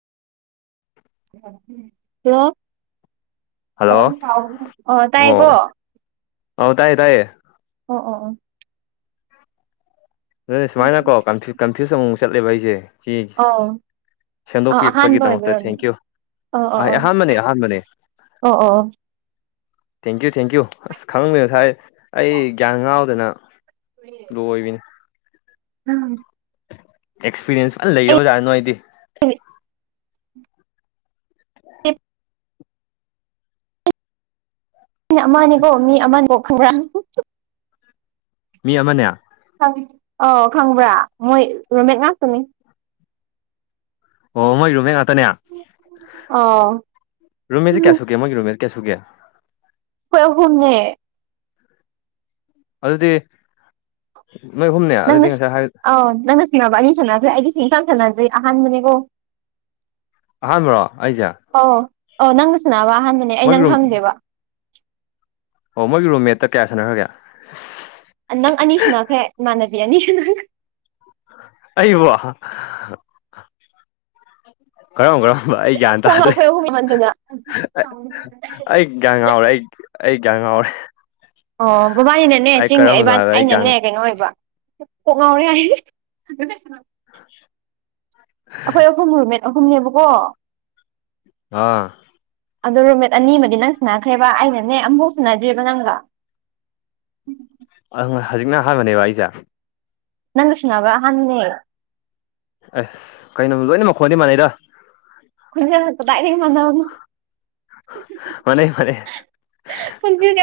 hello hello ꯑꯣ ꯇꯥꯏꯀꯣ ꯑꯧ ꯇꯥꯏꯌꯦ ꯇꯥꯏꯌꯦ ꯑꯣ ꯑꯣ ꯑꯣ ꯑꯗꯨꯅ ꯁꯨꯃꯥꯏꯅ ꯑꯣ ꯀꯣ ꯀꯟ꯭ꯐꯌꯨꯁ ꯑꯃꯨꯛꯃꯨꯛ ꯆꯠꯂꯦꯕ ꯑꯩꯁꯦ ꯁꯤ ꯑꯎ ꯑ ꯑꯍꯥꯟꯕ ꯑꯣꯏꯕꯩ ꯁꯦꯝꯗꯣꯛꯄꯤꯔꯛꯄꯒꯤꯗꯃꯛꯇ ꯑꯣꯏꯔꯝꯅꯤ ꯊꯦꯡꯀ꯭ꯌꯨ ꯑꯣ ꯑꯣ ꯑꯩ ꯑꯣ ꯑꯍꯥꯟꯕꯅꯦ ꯑꯍꯥꯟꯕꯅꯦ ꯑꯣ ꯑꯣ ꯑꯣ ꯊꯦꯡꯀ꯭ꯌꯨ ꯊꯦꯡꯀ꯭ꯌꯨ ꯑꯁ ꯈꯪꯉꯕꯅꯉꯁꯥꯏ ꯑꯩ ꯒ꯭ꯌꯥꯟ ꯉꯥꯎꯗꯅ ꯂꯣꯏꯕꯤꯅꯦ [inaudible] ꯎꯝ ꯑꯦꯛꯁꯄꯤꯔꯤꯌꯦꯟꯁ ꯐꯖꯅ ꯂꯩꯔꯕꯖꯥꯠꯅꯦ ꯅꯣꯏꯗꯤ [unintelligible] ꯃꯤ ꯑꯃꯅꯦꯀꯣ ꯃꯤ ꯑꯃꯅꯦꯕꯣ ꯈꯪꯕ꯭ꯔꯥ ꯃꯤ ꯑꯃꯅꯦ ꯑꯣ ꯈꯪꯕ꯭ꯔꯥ ꯃꯣꯏ ꯔꯣꯃꯤꯠ ꯉꯥꯛꯇꯅꯤ ꯑꯣ ꯃꯣꯏ ꯔꯨꯃꯦꯠ ꯉꯥꯛꯇꯅꯦ ꯑꯣ ꯔꯨꯝꯃꯦꯁꯦ ꯀꯌꯥꯁꯨꯒꯦ ꯃꯣꯏꯒꯤ ꯔꯨꯝꯃꯦꯠ ꯀꯌꯥꯁꯨꯒꯦ ꯑꯈꯣꯏ ꯑꯍꯨꯝꯅꯦ ꯑꯗꯨꯗꯤ ꯅꯣꯏ ꯑꯍꯨꯝꯅꯦ ꯑꯗꯨꯗꯤ ꯉꯁꯥꯏ ꯍꯥꯏ ꯑꯎ ꯅꯪꯅ ꯁꯅꯕ ꯑꯅꯤ ꯁꯥꯟꯅꯈ꯭ꯔꯦ ꯑꯩꯗꯤ ꯁꯨꯡꯁꯥꯟ ꯁꯥꯟꯅꯗ꯭ꯔꯤ ꯑꯍꯥꯟꯕꯅꯦꯀꯣ ꯑꯍꯥꯟꯕ꯭ꯔꯣ ꯑꯩꯁꯦ ꯑꯣ ꯑꯣ ꯅꯪꯒ ꯁꯟꯅꯥꯕ ꯑꯍꯥꯟꯕꯅꯦ ꯑꯩ ꯃꯣꯏꯒꯤ ꯅꯪ ꯔꯨꯝ ꯈꯪꯗꯦꯕ ꯑꯣ ꯃꯣꯏꯒꯤ ꯔꯣ ꯃꯦꯠꯇ ꯀꯌꯥ ꯁꯥꯟꯅꯈ꯭ꯔꯒꯦ ꯅꯪ ꯑꯅꯤꯁꯨ ꯅꯈ꯭ꯔꯦ ꯏꯃꯥꯟꯅꯕꯤ ꯑꯅꯤꯁꯤꯅꯈ꯭ꯔꯦ ꯑꯏ ꯋꯥ ꯀꯔꯣꯝ ꯀꯔꯝꯕ ꯑꯩ ꯒ꯭ꯌꯥꯟ ꯀꯣꯛ ꯉꯥꯎ ꯇꯥꯗ꯭ꯔꯦ ꯑꯩꯈꯣꯏ ꯑꯍꯨꯝ ꯏꯃꯟꯗꯅ ꯑꯣ ꯑꯩ ꯒ꯭ꯌꯥꯟ ꯉꯥꯎꯔꯦ ꯑꯩ ꯑꯩ ꯒ꯭ꯌꯥ ꯉꯥꯎꯔꯦ ꯑꯣ ꯕꯕꯥꯅꯤꯅꯅꯦ ꯑꯩ ꯆꯤꯡꯅꯦ ꯀꯔꯝꯕꯅꯣ ꯏꯕꯥ ꯍꯥꯏꯕ ꯑꯩ ꯒ꯭ꯌꯥꯟ ꯑꯩꯅꯅꯦ ꯀꯩꯅꯣ ꯑꯣꯏꯕ ꯀꯣꯛ ꯉꯥꯎꯔꯦ ꯍꯥꯏ [inaudible] ꯑꯩꯈꯣꯏ ꯑꯍꯨꯝ ꯔꯨꯝꯃꯦꯠ ꯑꯍꯨꯝꯅꯦꯕꯀꯣ ꯑꯥ ꯑꯗꯣ ꯔꯨꯃꯦꯠ ꯑꯅꯤꯃꯗꯤ ꯅꯪ ꯁꯟꯅꯈ꯭ꯔꯦꯕ ꯑꯩꯅꯅꯦ ꯑꯃꯨꯐꯥꯎ ꯁꯨꯟꯅꯗ꯭ꯔꯤꯕ ꯅꯪꯒ ꯍꯧꯖꯤꯛꯅ ꯑꯍꯥꯟꯕꯅꯦꯕ ꯑꯩꯁꯦ ꯅꯪꯒ ꯁꯟꯅꯕ ꯑꯍꯥꯟꯕꯅꯦ ꯑꯁ ꯀꯩꯅꯣ ꯂꯣꯏꯅ ꯃꯈꯣꯟꯗꯤ ꯃꯥꯟꯅꯩꯗ ꯈꯨꯟꯖꯥꯗ ꯀꯗꯥꯏꯗꯒꯤ ꯃꯥꯟꯅꯅꯣ ꯃꯥꯟꯅꯩ ꯃꯥꯟꯅꯩ ꯈꯨꯟꯁꯤꯁꯦ